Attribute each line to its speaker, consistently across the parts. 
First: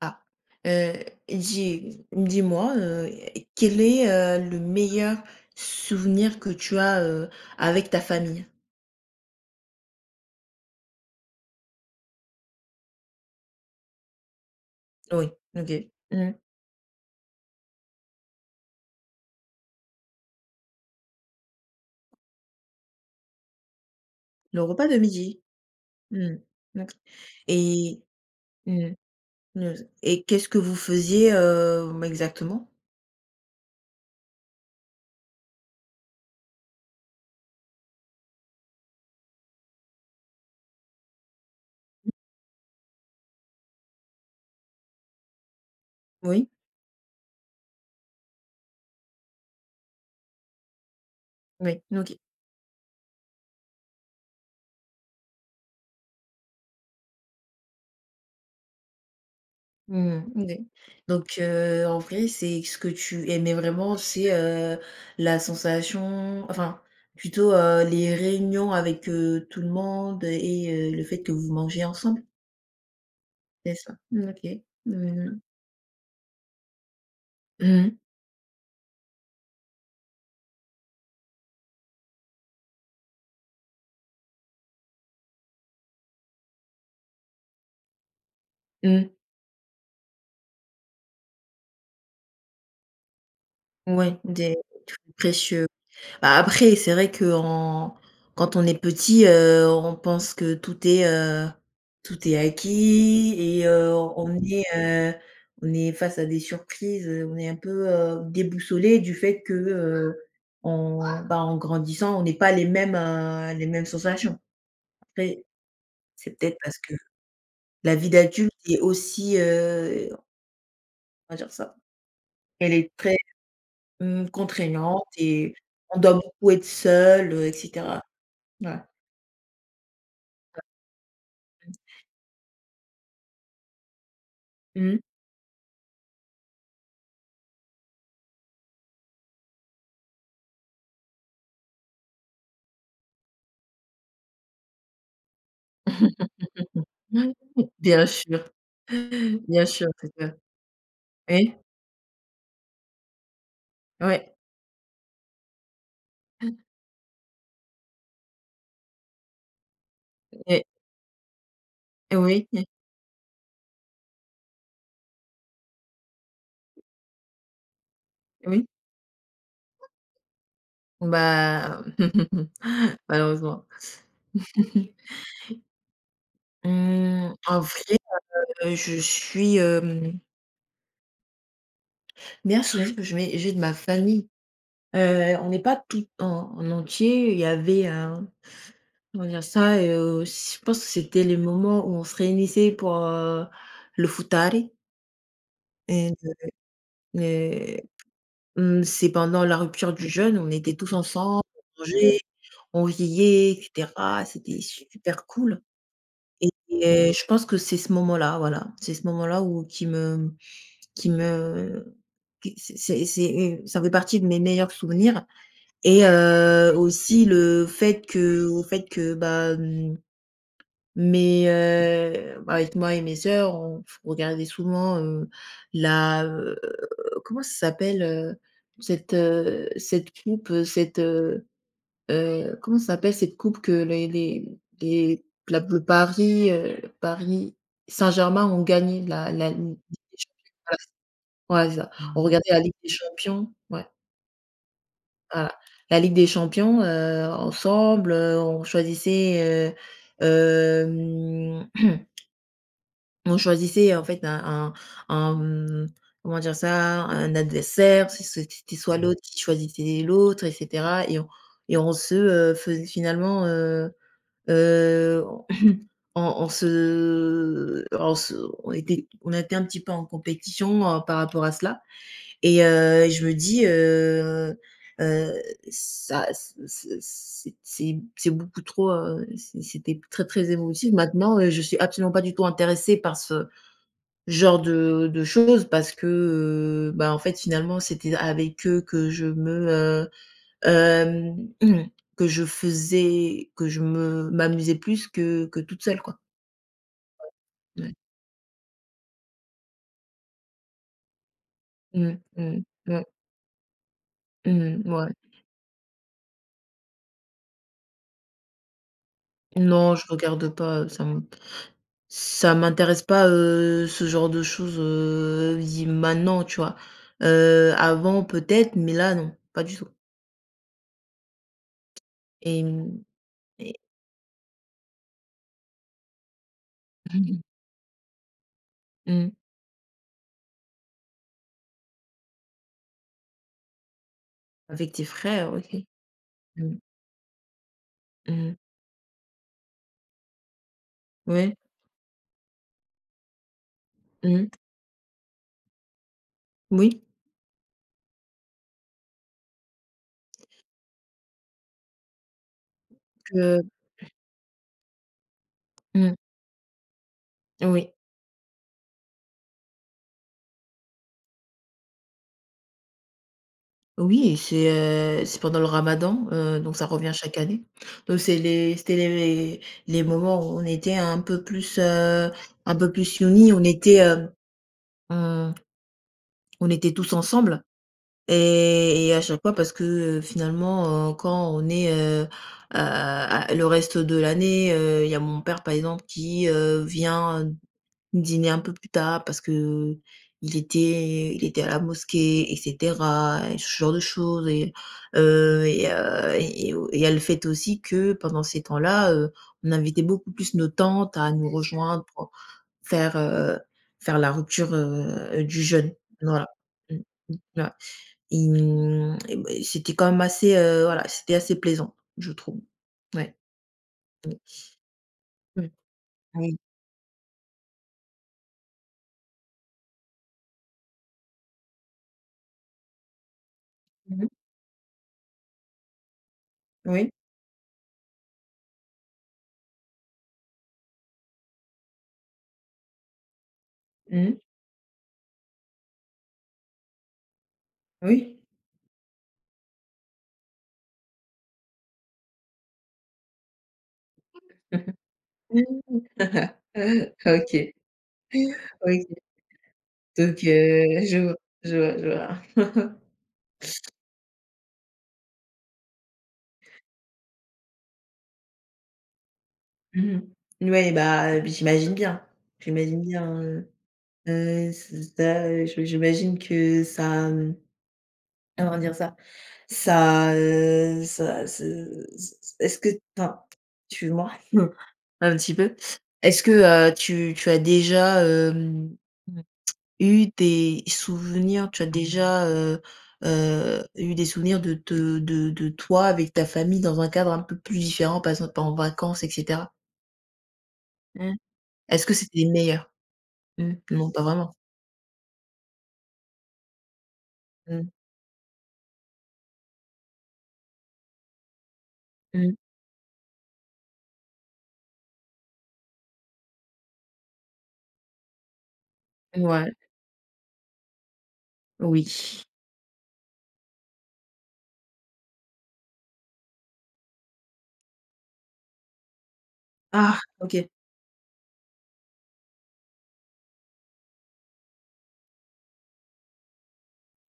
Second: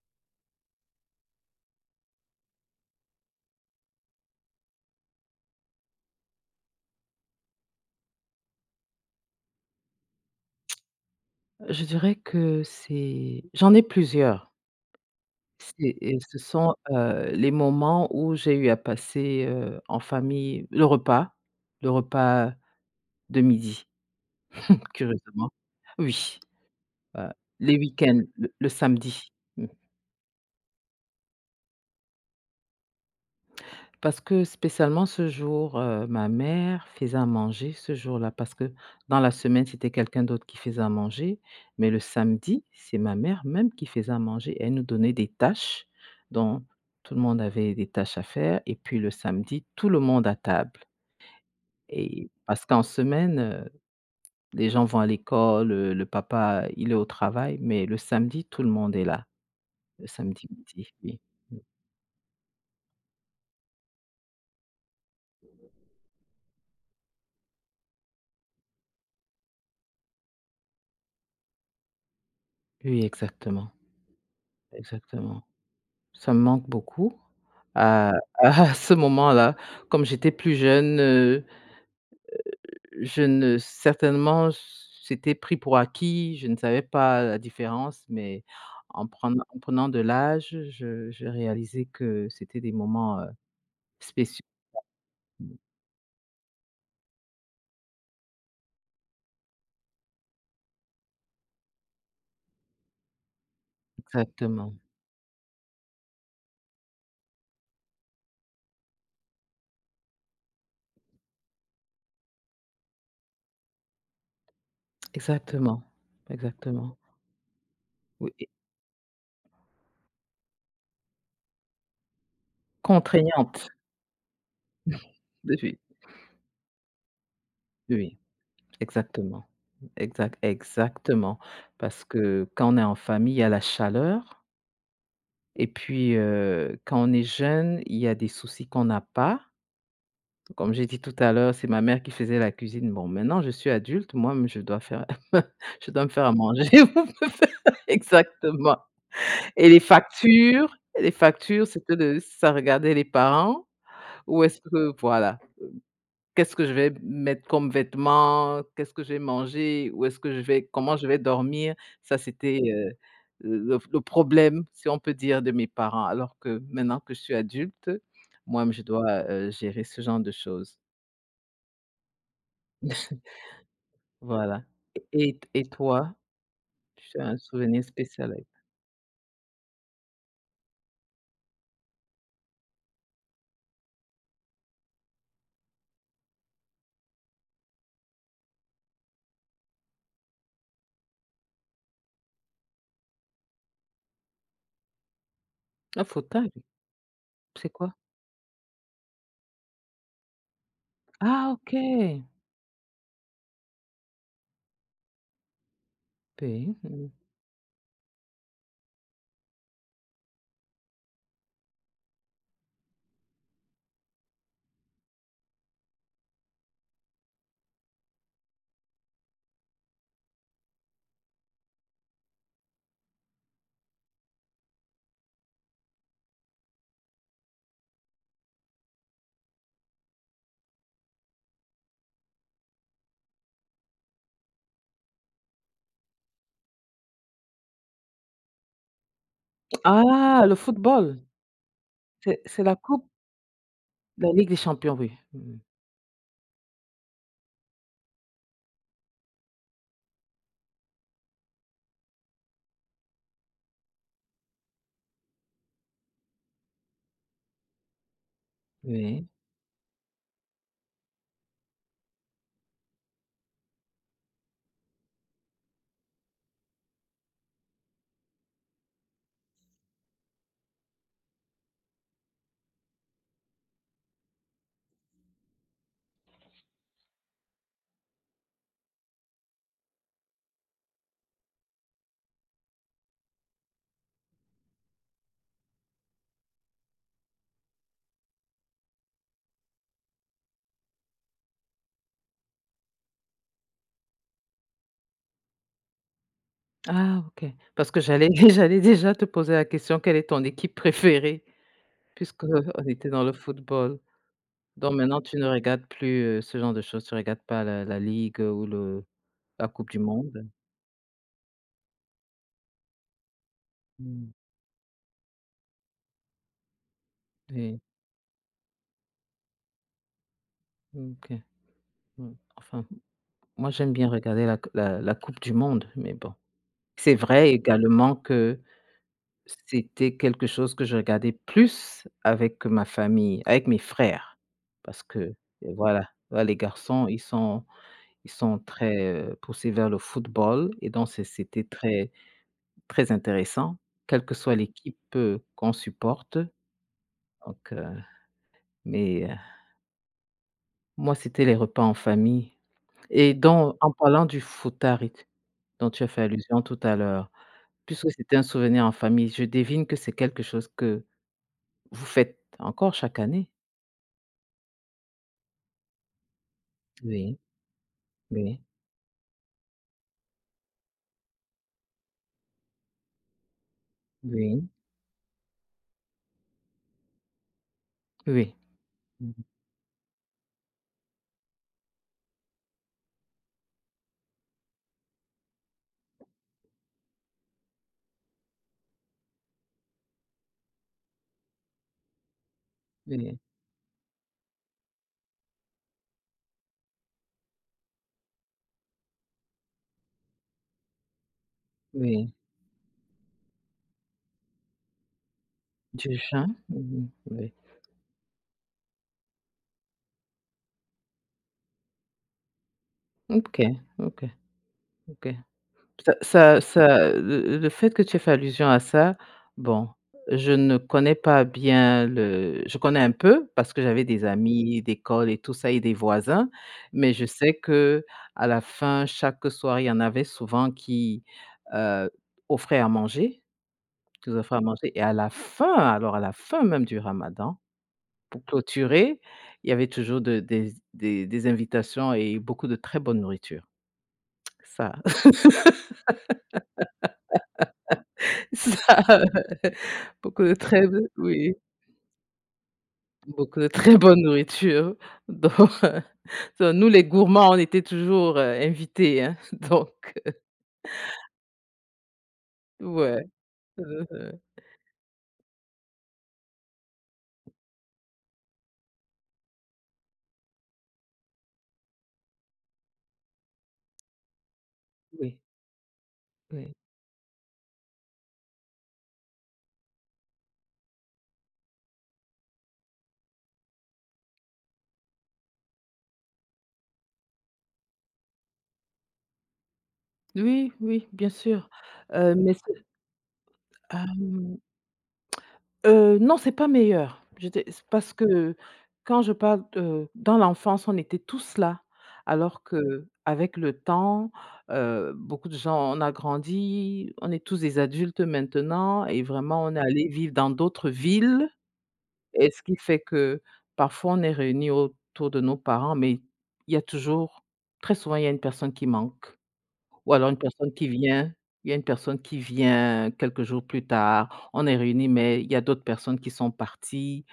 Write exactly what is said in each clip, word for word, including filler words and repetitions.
Speaker 1: Ah, heu, dis dis-moi, heu, quel est, heu, le meilleur souvenir que tu as, heu, avec ta famille?
Speaker 2: Je dirais que c'est j'en ai plusieurs.
Speaker 1: Oui, OK.
Speaker 2: C'est et
Speaker 1: Mmh.
Speaker 2: ce sont, heu, les moments où j'ai eu à passer, heu, en famille le repas, le repas de midi,
Speaker 1: Le repas de midi?
Speaker 2: curieusement.
Speaker 1: Mmh.
Speaker 2: Oui,
Speaker 1: OK
Speaker 2: heu, les
Speaker 1: et
Speaker 2: week-ends, le le
Speaker 1: mmh,
Speaker 2: samedi.
Speaker 1: et qu'est-ce que vous faisiez, heu, exactement?
Speaker 2: Parce que spécialement ce jour, heu, ma mère faisait à manger ce jour-là, parce que dans la semaine, c'était quelqu'un d'autre qui faisait à manger, mais le samedi, c'est ma mère même qui faisait à manger. Elle nous donnait des tâches,
Speaker 1: Oui?
Speaker 2: dont tout le monde avait des tâches à faire et puis le samedi, tout le monde à table
Speaker 1: Oui, OK.
Speaker 2: et parce qu'en semaine, heu, les gens vont à l'école, heu, le papa, il est au travail, mais le samedi, tout le monde est là, le
Speaker 1: Mmh,
Speaker 2: samedi
Speaker 1: OK.
Speaker 2: midi, oui.
Speaker 1: Donc
Speaker 2: Mmh.
Speaker 1: heu, en vrai, c'est ce que tu aimais vraiment, c'est, heu, la sensation enfin, plutôt, heu, les réunions avec, heu, tout le monde et heu, le fait que vous mangez ensemble?
Speaker 2: Oui, exactement,
Speaker 1: C'est ça? Mmh, OK. Mmh mh.
Speaker 2: exactement. Ça me manque beaucoup.
Speaker 1: Mmh.
Speaker 2: À à ce moment-là, comme j'étais plus jeune, heu, je ne certainement, c'était pris pour acquis, je ne savais pas la différence, mais en prenant en prenant de l'âge, je j'ai réalisé que c'était des moments, heu,
Speaker 1: Ouais,
Speaker 2: spéciaux.
Speaker 1: des précieux. Bah, après, c'est vrai qu'en quand on est petit, heu, on pense que tout est, heu, tout est acquis et heu, on est,
Speaker 2: Exactement,
Speaker 1: heu, on est face à des surprises, heu, on est un peu, heu, déboussolé du fait que, heu, on bah, en grandissant, on n'est pas les mêmes, heu, les mêmes sensations. Après,
Speaker 2: exactement,
Speaker 1: c'est peut-être parce que
Speaker 2: exactement.
Speaker 1: la vie
Speaker 2: Oui et
Speaker 1: d'adulte est aussi, heu, on va dire ça, elle est très,
Speaker 2: contraignantes.
Speaker 1: mmh, contraignante et
Speaker 2: Oui,
Speaker 1: on doit beaucoup être seul, heu et cetera.
Speaker 2: oui,
Speaker 1: Voilà.
Speaker 2: exactement. Exact, exactement. Parce que quand on est en famille, il y a la chaleur.
Speaker 1: Mmh.
Speaker 2: Et puis, heu, quand on est jeune, il y a des soucis qu'on n'a pas. Comme j'ai dit tout à l'heure, c'est ma mère qui faisait la cuisine. Bon, maintenant je suis adulte, moi je dois faire je dois me faire à manger ou me faire
Speaker 1: Bien sûr.
Speaker 2: exactement.
Speaker 1: Bien
Speaker 2: Et les
Speaker 1: sûr, c'est ça.
Speaker 2: factures les
Speaker 1: Oui,
Speaker 2: factures, c'était de ça regardait les parents.
Speaker 1: ouais,
Speaker 2: Ou est-ce que voilà. Qu'est-ce que je vais mettre comme vêtements? Qu'est-ce que je vais manger? Où est-ce que je
Speaker 1: et
Speaker 2: vais comment je vais dormir?
Speaker 1: et
Speaker 2: Ça,
Speaker 1: oui,
Speaker 2: c'était,
Speaker 1: et
Speaker 2: heu, le le problème, si on peut dire, de mes parents. Alors que maintenant que je suis adulte,
Speaker 1: oui.
Speaker 2: moi-même, je dois, heu, gérer ce genre de choses.
Speaker 1: Bah, malheureusement.
Speaker 2: Voilà. Et et toi? Tu as
Speaker 1: Mmh,
Speaker 2: un
Speaker 1: en
Speaker 2: souvenir
Speaker 1: vrai,
Speaker 2: spécial avec
Speaker 1: heu, je suis, hem, bien soulagée parce que je mets j'ai de ma famille. Heu, on n'est pas tout en en entier. Il y avait un comment dire ça? Heu, je pense que c'était les moments où on se réunissait pour, heu, le futari.
Speaker 2: un fauteuil? C'est quoi?
Speaker 1: Mmh, c'est pendant la rupture du jeûne, on était tous ensemble,
Speaker 2: Ah,
Speaker 1: on mangeait,
Speaker 2: OK!
Speaker 1: on riait et cetera. C'était super cool et
Speaker 2: Pays, mmh.
Speaker 1: et je pense que c'est ce moment-là, voilà, c'est ce moment-là où qui me qui me qui c'est c'est c'est, ça fait partie de mes meilleurs souvenirs et heu, aussi le fait que au fait que, bah, mmh mais heu, bah, avec moi et mes sœurs, on regardait souvent, heu, la, heu, comment ça s'appelle, heu, cette, heu, cette coupe, heu, cette, heu heu, comment ça s'appelle cette coupe que les les les la le Paris, heu, Paris Saint-Germain ont gagné la la Ligue des
Speaker 2: Ah, le
Speaker 1: Champions.
Speaker 2: football?
Speaker 1: Voilà, ouais, c'est ça. On Mmh.
Speaker 2: C'est
Speaker 1: regardait la
Speaker 2: c'est
Speaker 1: Ligue
Speaker 2: la
Speaker 1: des
Speaker 2: coupe?
Speaker 1: Champions, ouais,
Speaker 2: De la Ligue des champions, oui.
Speaker 1: voilà,
Speaker 2: Mmh.
Speaker 1: la Ligue des Champions, heu, ensemble, heu, on choisissait, heu, hem On choisissait en fait un un un, mmh, comment dire ça? Un adversaire, si c'était soit Mmh. l'autre
Speaker 2: Oui.
Speaker 1: qui choisissait l'autre et cetera et on et on se, heu, faisait finalement, heu heu, on on se on se on était on était un petit peu en compétition, heu, par rapport à cela et heu, je me dis, heu heu, ça c c'est c'est c'est beaucoup trop, heu, c'est c'était très, très émotif. Maintenant, heu, je suis absolument pas du tout intéressée par ce Genre de de choses parce que, heu, bah, en fait, finalement, c'était avec eux que je me, heu, hem, que je faisais que je me m'amusais plus que que toute seule, quoi.
Speaker 2: Ah, OK, parce
Speaker 1: Ouais.
Speaker 2: que j'allais j'allais déjà te poser la question, quelle est ton équipe préférée?
Speaker 1: Mmh,
Speaker 2: Puisque
Speaker 1: mmh,
Speaker 2: on
Speaker 1: ouais,
Speaker 2: était dans le football.
Speaker 1: mmh,
Speaker 2: Donc
Speaker 1: ouais.
Speaker 2: maintenant tu ne regardes plus, heu, ce genre de choses, tu ne regardes pas la la ligue, ou le la coupe
Speaker 1: Non,
Speaker 2: du
Speaker 1: je
Speaker 2: monde?
Speaker 1: regarde pas, heu, ça m ça m'intéresse pas, heu, ce
Speaker 2: Mmh,
Speaker 1: genre de choses, heu, dit maintenant, tu vois? Heu,
Speaker 2: oui,
Speaker 1: avant peut-être, mais là, non, pas du tout
Speaker 2: OK, mmh.
Speaker 1: et
Speaker 2: Enfin,
Speaker 1: mmh
Speaker 2: moi
Speaker 1: et
Speaker 2: j'aime bien regarder la la la coupe du monde, mais bon. C'est vrai également que
Speaker 1: mmh.
Speaker 2: c'était quelque chose que je regardais plus avec ma famille, avec mes frères,
Speaker 1: Avec
Speaker 2: parce
Speaker 1: tes
Speaker 2: que, heu,
Speaker 1: frères, OK.
Speaker 2: voilà, voilà les
Speaker 1: Mmh,
Speaker 2: garçons, ils sont Ils
Speaker 1: mmh.
Speaker 2: sont très, heu, poussés vers le football et donc c'est
Speaker 1: Ouais.
Speaker 2: c'était très, très intéressant, quelle que
Speaker 1: Mmh.
Speaker 2: soit l'équipe, heu, qu'on supporte
Speaker 1: Oui.
Speaker 2: donc heu, mais heu, moi, c'était les repas en famille et
Speaker 1: Que
Speaker 2: donc en parlant du foutari dont tu as
Speaker 1: Mmh.
Speaker 2: fait allusion tout à l'heure,
Speaker 1: Oui.
Speaker 2: puisque c'était un souvenir en famille, je devine que c'est quelque chose que vous faites encore chaque année?
Speaker 1: Oui et c'est, heu, c'est pendant le ramadan, heu, donc ça revient
Speaker 2: Oui,
Speaker 1: chaque année. Donc c'est
Speaker 2: oui,
Speaker 1: les c'était les les moments où on était un peu plus, heu, un peu plus unis. On était, heu,
Speaker 2: oui,
Speaker 1: on on était tous ensemble
Speaker 2: oui,
Speaker 1: et et à
Speaker 2: mmh,
Speaker 1: chaque fois parce que, heu, finalement, heu, quand on est, heu, à à le reste de l'année, heu, il y a mon père, par exemple, qui, heu, vient Dîner un peu plus tard parce que il était il était à la mosquée et
Speaker 2: oui,
Speaker 1: cetera et ce genre de choses et heu et heu et au et elle fait aussi que pendant ces temps-là, heu, on invitait beaucoup plus nos tantes à nous rejoindre
Speaker 2: oui,
Speaker 1: pour faire, heu, faire la rupture, heu, du jeûne.
Speaker 2: du juin?
Speaker 1: Voilà. Mmh,
Speaker 2: Mmh, oui.
Speaker 1: ouais. Et mmh et beh, c'était quand même assez, heu, voilà, c'était assez plaisant, je trouve. Ouais.
Speaker 2: OK, OK, OK.
Speaker 1: Mmh.
Speaker 2: Ça
Speaker 1: Oui.
Speaker 2: ça ça le le fait que tu aies fait allusion à ça, bon, je ne connais pas bien le je connais un peu parce que j'avais des
Speaker 1: Mmh.
Speaker 2: amis d'école et tout ça et des voisins,
Speaker 1: Oui.
Speaker 2: mais je sais que à la fin, chaque soir, il y en avait souvent qui, heu, offraient à manger, qui
Speaker 1: Mmh.
Speaker 2: offraient à manger et à la fin, alors à la fin même du ramadan,
Speaker 1: Oui.
Speaker 2: pour clôturer, il y avait toujours de des des des invitations et beaucoup de très bonne nourriture. Ça
Speaker 1: Mmh. OK.
Speaker 2: Ça,
Speaker 1: OK. Donc
Speaker 2: beaucoup de très
Speaker 1: heu, je vois,
Speaker 2: oui,
Speaker 1: je vois, je vois.
Speaker 2: beaucoup de très bonne nourriture. Donc donc nous les gourmands, on était toujours, heu, invités, hein, donc
Speaker 1: Mmh mh. Ouais, bah, heu, j'imagine bien. J'imagine
Speaker 2: ouais.
Speaker 1: bien, heu
Speaker 2: Heu,
Speaker 1: heu, ç ça, heu, je j'imagine que ça, mmh, comment dire ça? Ça, heu, ça ce ce est-ce que enfin, excuse-moi, un
Speaker 2: oui,
Speaker 1: petit peu. Est-ce
Speaker 2: oui.
Speaker 1: que, heu, tu tu as déjà, hem Eu des souvenirs, tu as déjà, heu heu, eu des souvenirs de te de de toi avec ta famille dans un cadre un peu plus différent, par exemple en vacances et cetera?
Speaker 2: Oui, oui, bien
Speaker 1: Mmh.
Speaker 2: sûr,
Speaker 1: Est-ce que
Speaker 2: heu,
Speaker 1: c'était les
Speaker 2: mais c'est
Speaker 1: meilleurs? Mmh, non, pas vraiment.
Speaker 2: hem Heu, non, c'est pas meilleur. J'étais C'est
Speaker 1: Mmh.
Speaker 2: parce que quand je parle, heu, dans l'enfance, on était tous là,
Speaker 1: Mmh.
Speaker 2: alors qu'avec le temps, heu, beaucoup de gens on a grandi, on est tous des adultes maintenant et vraiment
Speaker 1: Ouais,
Speaker 2: on est allés vivre dans d'autres villes
Speaker 1: oui.
Speaker 2: et ce qui fait que parfois on est réunis autour de nos parents, mais il y a toujours très souvent, il y a une personne qui manque. Ou
Speaker 1: Ah,
Speaker 2: alors une
Speaker 1: OK.
Speaker 2: personne qui vient il y a une personne qui vient quelques jours plus tard, on est réunis, mais il y a d'autres personnes qui sont parties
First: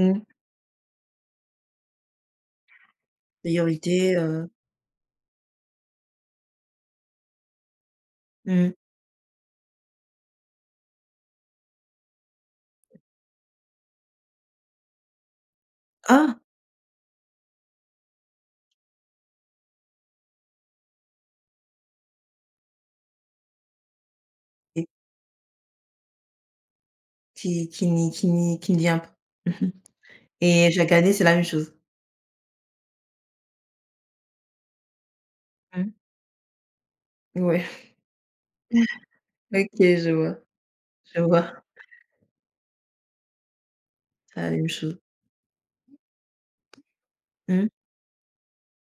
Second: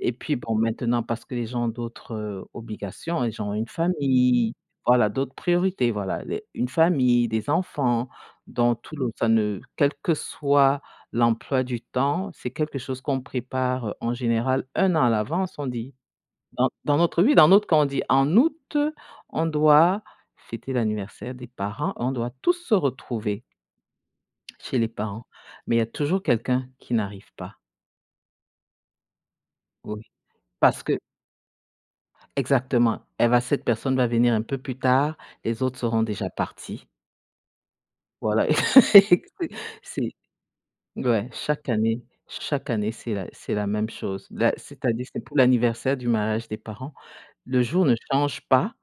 Speaker 2: et puis bon, maintenant parce que les gens ont d'autres, heu, obligations, les gens ont une
Speaker 1: Priorité, heu,
Speaker 2: famille, voilà, d'autres priorités, voilà, les une famille, des enfants,
Speaker 1: mmh.
Speaker 2: dont tout le ça ne quel que soit l'emploi du temps, c'est quelque chose qu'on prépare, heu, en général un an à l'avance, on dit.
Speaker 1: Ah!
Speaker 2: Dans dans notre oui, dans notre quand on dit en août, on doit fêter l'anniversaire des parents, on doit tous se retrouver chez
Speaker 1: Et
Speaker 2: les parents, mais il y a toujours quelqu'un qui n'arrive pas.
Speaker 1: qui qui n'y qui n'y qui ne vient pas. Mmh.
Speaker 2: Oui,
Speaker 1: Et
Speaker 2: parce
Speaker 1: chaque
Speaker 2: que
Speaker 1: année, c'est la même chose?
Speaker 2: exactement, elle va cette personne va venir un peu plus tard, les autres
Speaker 1: Mmh.
Speaker 2: seront déjà partis.
Speaker 1: Ouais.
Speaker 2: Voilà,
Speaker 1: OK,
Speaker 2: c'est
Speaker 1: je
Speaker 2: c'est
Speaker 1: vois, je
Speaker 2: ouais,
Speaker 1: vois.
Speaker 2: chaque année chaque année, c'est la c'est la même chose.
Speaker 1: C'est la
Speaker 2: Là,
Speaker 1: même chose.
Speaker 2: c'est-à-dire, c'est pour l'anniversaire du mariage des parents, le
Speaker 1: Mmh.
Speaker 2: jour ne change pas.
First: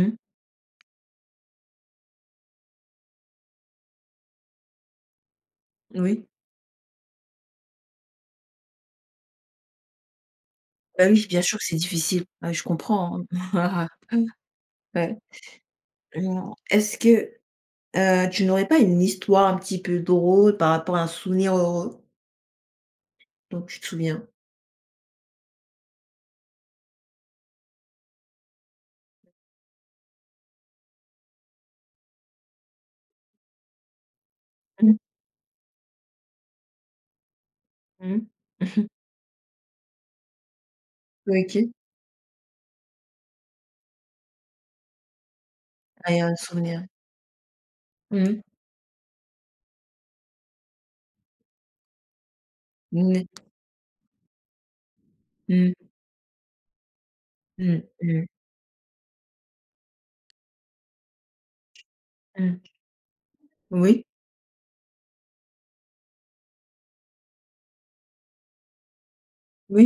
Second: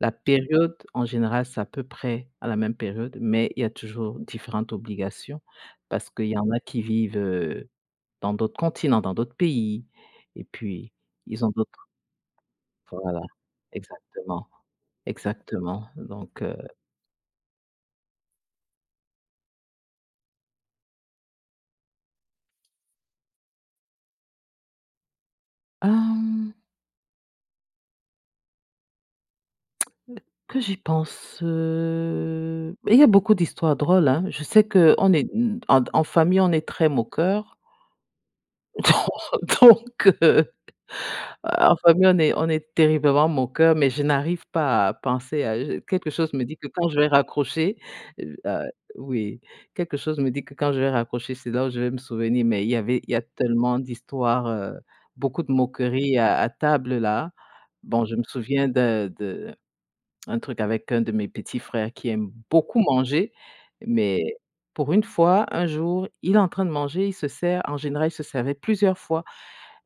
Speaker 2: La période, en général, c'est à peu près à la même période, mais il y a toujours différentes obligations parce qu'il
Speaker 1: Oui.
Speaker 2: y en a qui vivent, heu, dans d'autres continents, dans d'autres pays et puis
Speaker 1: Bah, oui, bien
Speaker 2: ils ont
Speaker 1: sûr que c'est
Speaker 2: d'autres
Speaker 1: difficile. Ouais, je
Speaker 2: voilà,
Speaker 1: comprends, hein.
Speaker 2: exactement,
Speaker 1: Ouais.
Speaker 2: exactement donc
Speaker 1: Mmh.
Speaker 2: heu,
Speaker 1: Est-ce que, heu, tu n'aurais pas une histoire un petit peu drôle par rapport à un souvenir heureux dont tu te souviens?
Speaker 2: hem, que j'y pense, heu, il y a beaucoup d'histoires drôles, hein. Je sais que
Speaker 1: Mmh.
Speaker 2: on est, mmh, en en famille, on est très moqueur,
Speaker 1: Mmh.
Speaker 2: donc heu
Speaker 1: OK.
Speaker 2: Ah, en famille, on est on est terriblement moqueur, mais je n'arrive pas à penser à je quelque
Speaker 1: Ah, il y a
Speaker 2: chose
Speaker 1: un
Speaker 2: me dit que
Speaker 1: souvenir.
Speaker 2: quand je vais raccrocher, heu
Speaker 1: Mmh.
Speaker 2: heu, oui, quelque chose me dit que quand je vais raccrocher, c'est là où je vais me souvenir, mais il y avait il y a
Speaker 1: Mmh.
Speaker 2: tellement d'histoires, heu, beaucoup de
Speaker 1: Mmh.
Speaker 2: moqueries à à table là.
Speaker 1: Mmh.
Speaker 2: Bon, je me
Speaker 1: Mmh.
Speaker 2: souviens de de un truc avec un de mes petits frères qui aime
Speaker 1: Mmh.
Speaker 2: beaucoup manger,
Speaker 1: Oui,
Speaker 2: mais pour une fois, un jour, il est en train de manger, il se sert en général, il se servait plusieurs fois.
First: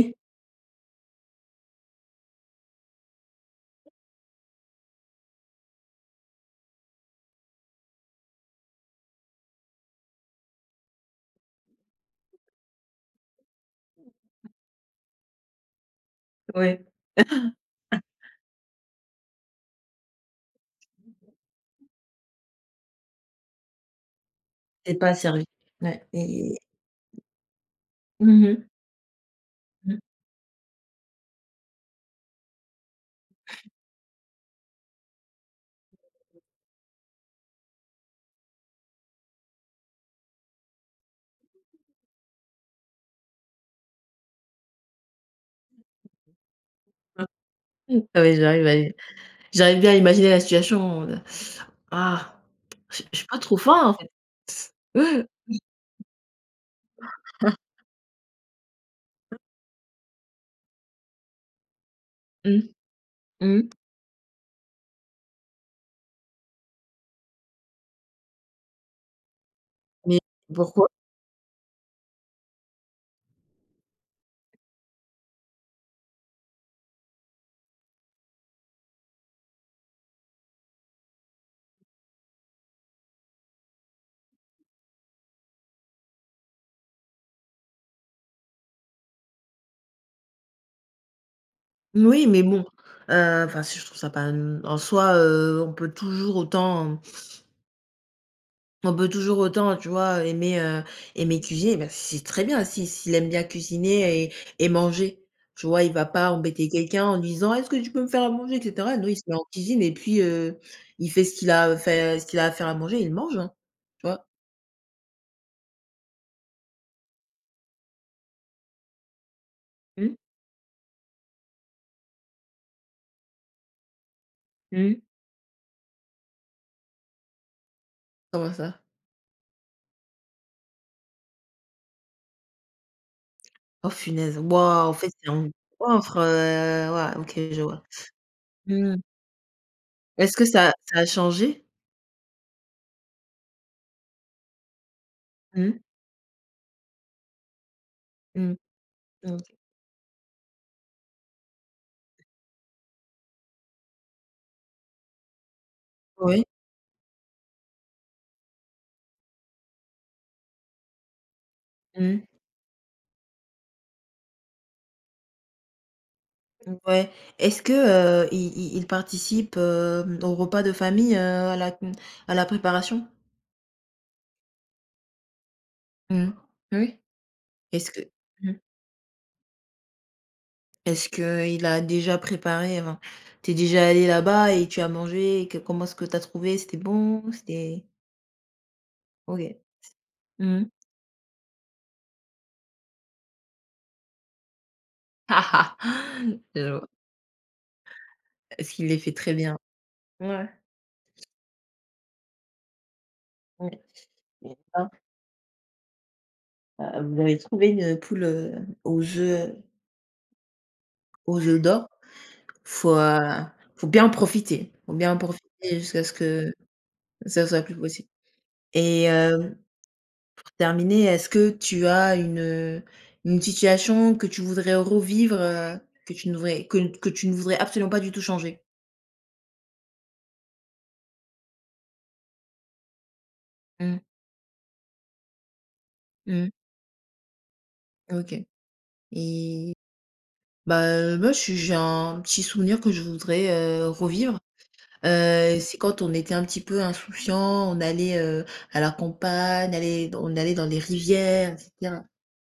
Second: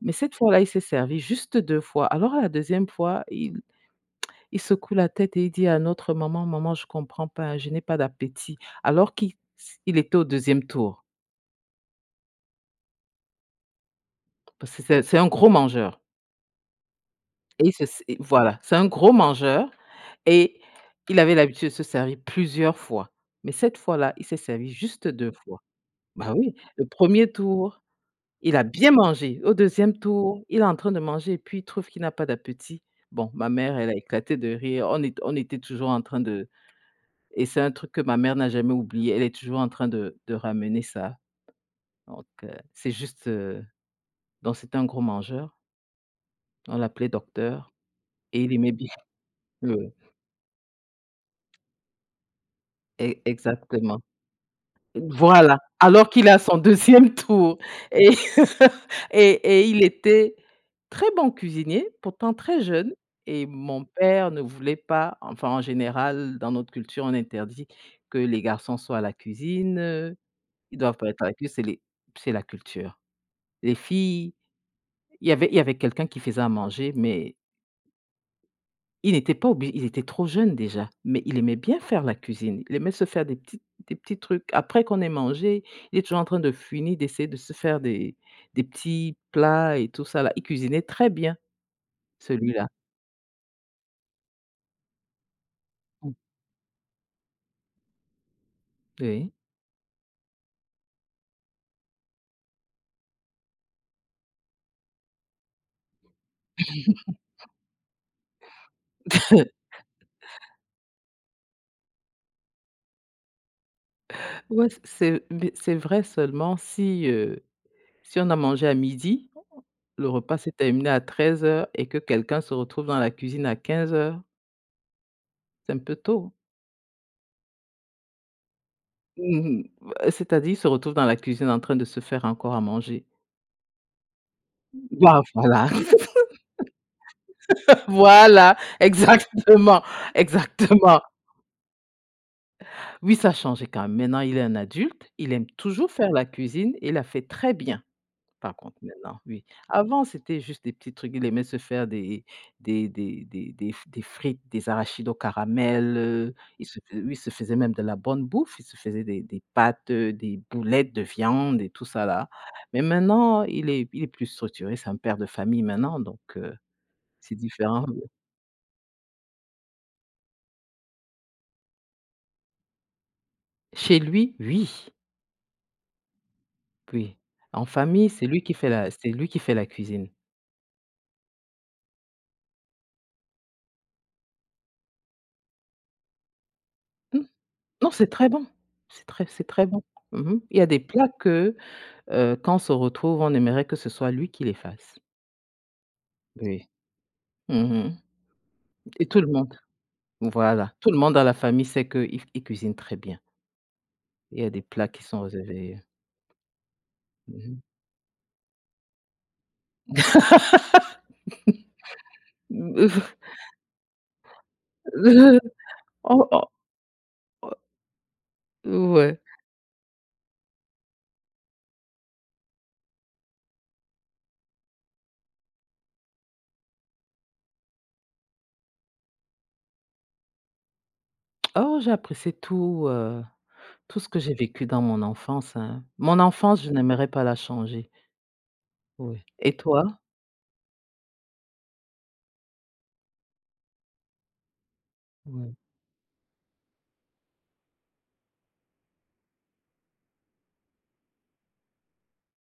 Speaker 2: Mais cette fois-là, il s'est servi juste deux fois. Alors à la deuxième fois, il il secoue la tête et il dit à notre maman: «Maman, je comprends pas, je n'ai pas d'appétit». Alors qu'il il était au deuxième tour parce que c'est c'est un gros mangeur
Speaker 1: ouais.
Speaker 2: et il se s et voilà, c'est un gros mangeur et il avait l'habitude de se servir plusieurs fois. Mais cette fois-là, il s'est servi
Speaker 1: C'est
Speaker 2: juste
Speaker 1: pas
Speaker 2: deux
Speaker 1: servi.
Speaker 2: fois.
Speaker 1: Ouais.
Speaker 2: Bah oui,
Speaker 1: et
Speaker 2: le premier tour.
Speaker 1: Mmh
Speaker 2: Il a
Speaker 1: mh.
Speaker 2: bien mangé. Au deuxième
Speaker 1: Mmh.
Speaker 2: tour, il est en train de manger et puis il trouve qu'il n'a pas d'appétit. Bon, ma mère, elle a éclaté de rire. On est on était toujours en train de et c'est un truc que ma mère n'a jamais oublié. Elle est toujours en train de de ramener ça. Donc heu, c'est juste, heu, donc c'était un gros mangeur. On l'appelait docteur
Speaker 1: Ah ouais,
Speaker 2: et il
Speaker 1: j'arrive
Speaker 2: aimait
Speaker 1: à
Speaker 2: bien
Speaker 1: j'arrive bien
Speaker 2: le
Speaker 1: à imaginer la situation, ah, je je
Speaker 2: e
Speaker 1: suis pas trop fin, en
Speaker 2: exactement.
Speaker 1: fait.
Speaker 2: Voilà, alors qu'il est à son deuxième tour et et et il était très bon cuisinier, pourtant très
Speaker 1: Mmh.
Speaker 2: jeune et
Speaker 1: Mmh.
Speaker 2: mon père ne voulait pas enfin, en général, dans notre culture, on interdit que les garçons soient à la cuisine, heu,
Speaker 1: Mais
Speaker 2: ils
Speaker 1: pourquoi?
Speaker 2: doivent pas être à la cuisine, c'est les c'est la culture. Les filles, il y avait il y avait quelqu'un qui faisait à manger, mais il n'était pas obligé, il était trop jeune déjà, mais il aimait bien faire la cuisine. Il aimait se faire des petites des petits trucs. Après qu'on ait mangé, il est toujours en train de finir d'essayer de se faire des des petits plats et tout ça là. Il cuisinait très bien
Speaker 1: Oui, mais bon,
Speaker 2: celui-là.
Speaker 1: heu, enfin, si je trouve ça pas n en soi, heu, on peut
Speaker 2: Mmh,
Speaker 1: toujours autant on peut
Speaker 2: oui.
Speaker 1: toujours autant, tu vois, aimer, heu, aimer cuisiner. Bah, c'est très bien si s'il aime bien cuisiner et et manger, tu vois? Il va pas embêter quelqu'un en disant: «Est-ce que tu peux me faire à manger?» et cetera. Non, il se met en cuisine et puis, heu, il fait ce qu'il a fait ce qu'il a à faire à manger et il mange, hein, tu vois?
Speaker 2: Ouais, c'est mais c'est vrai seulement si, heu, si on a mangé à midi, le
Speaker 1: Mmh.
Speaker 2: repas s'est terminé à treize heures et que quelqu'un se retrouve dans la cuisine à quinze heures,
Speaker 1: Mmh.
Speaker 2: c'est un peu tôt.
Speaker 1: Comment ça?
Speaker 2: Mmh mh, bah, c'est-à-dire, il se retrouve dans la cuisine en train de se faire encore à manger.
Speaker 1: Oh, punaise! Waouh, en fait,
Speaker 2: Bah,
Speaker 1: c'est un
Speaker 2: voilà.
Speaker 1: goinfre, heu, ouais, OK, je vois.
Speaker 2: Voilà,
Speaker 1: Mmh.
Speaker 2: exactement,
Speaker 1: Est-ce que ça ça
Speaker 2: exactement.
Speaker 1: a changé?
Speaker 2: Oui, ça a changé quand même. Maintenant, il est un adulte, il aime
Speaker 1: Mmh.
Speaker 2: toujours faire la cuisine et la fait très bien,
Speaker 1: Mmh.
Speaker 2: par contre, maintenant, oui.
Speaker 1: OK.
Speaker 2: Avant, c'était juste des petits trucs, il aimait se faire des des des des des f des frites, des arachides au caramel, heu,
Speaker 1: Oui.
Speaker 2: il se fai oui, il se faisait même de la bonne bouffe, il se faisait des des pâtes, heu, des boulettes de viande et tout ça
Speaker 1: Mmh.
Speaker 2: là. Mais maintenant, il est il est plus structuré, c'est un père de famille maintenant, donc heu,
Speaker 1: Ouais.
Speaker 2: c'est
Speaker 1: Est-ce que,
Speaker 2: différent.
Speaker 1: heu, i i ils participent, hem, aux repas de famille, heu, à la mmh, à la préparation?
Speaker 2: Chez lui, oui.
Speaker 1: Mmh. Oui.
Speaker 2: Oui, en
Speaker 1: Est-ce que
Speaker 2: famille, c'est lui qui
Speaker 1: mmh,
Speaker 2: fait la c'est lui qui fait la cuisine.
Speaker 1: Est-ce qu'il a déjà préparé enfin, tu es déjà allée là-bas et tu as mangé et que comment est-ce que tu as trouvé? C'était
Speaker 2: Mmh,
Speaker 1: bon? C'était
Speaker 2: non, c'est très bon, c'est très
Speaker 1: OK.
Speaker 2: c'est très bon. Mmh mh. Il y a
Speaker 1: Mmh.
Speaker 2: des plats que, heu, quand on se retrouve, on aimerait que ce soit lui qui les fasse. Oui.
Speaker 1: Je vois.
Speaker 2: Mmh mh
Speaker 1: Est-ce qu'il les
Speaker 2: et
Speaker 1: fait
Speaker 2: tout le
Speaker 1: très
Speaker 2: monde
Speaker 1: bien? Ouais,
Speaker 2: voilà, tout le monde dans la famille sait qu'il il cuisine très bien.
Speaker 1: ouais.
Speaker 2: Il y a
Speaker 1: Et
Speaker 2: des plats
Speaker 1: alors,
Speaker 2: qui sont réservés
Speaker 1: heu, vous avez
Speaker 2: mmh
Speaker 1: trouvé une poule, heu, aux œufs Aux œufs d'or, faut,
Speaker 2: mh.
Speaker 1: heu, faut bien en profiter, faut bien en profiter jusqu'à ce
Speaker 2: Oh oh,
Speaker 1: que ça soit plus possible et
Speaker 2: ouais.
Speaker 1: hem, pour terminer, est-ce que tu as une, heu, une situation que tu voudrais revivre, heu, que tu ne voudrais que que tu ne voudrais absolument pas du tout changer?
Speaker 2: Oh, j'ai apprécié tout, heu,
Speaker 1: Mmh.
Speaker 2: tout ce que j'ai vécu dans mon enfance, hein. Mon
Speaker 1: Mmh.
Speaker 2: enfance, je n'aimerais pas la changer.
Speaker 1: OK
Speaker 2: Oui et
Speaker 1: et
Speaker 2: toi?
Speaker 1: bah, heu, moi, je suis j'ai un petit souvenir que je voudrais, heu, revivre, heu,
Speaker 2: Ouais.
Speaker 1: c'est quand on était un petit peu insouciants, on allait, heu, à la campagne, aller on allait dans les rivières et cetera.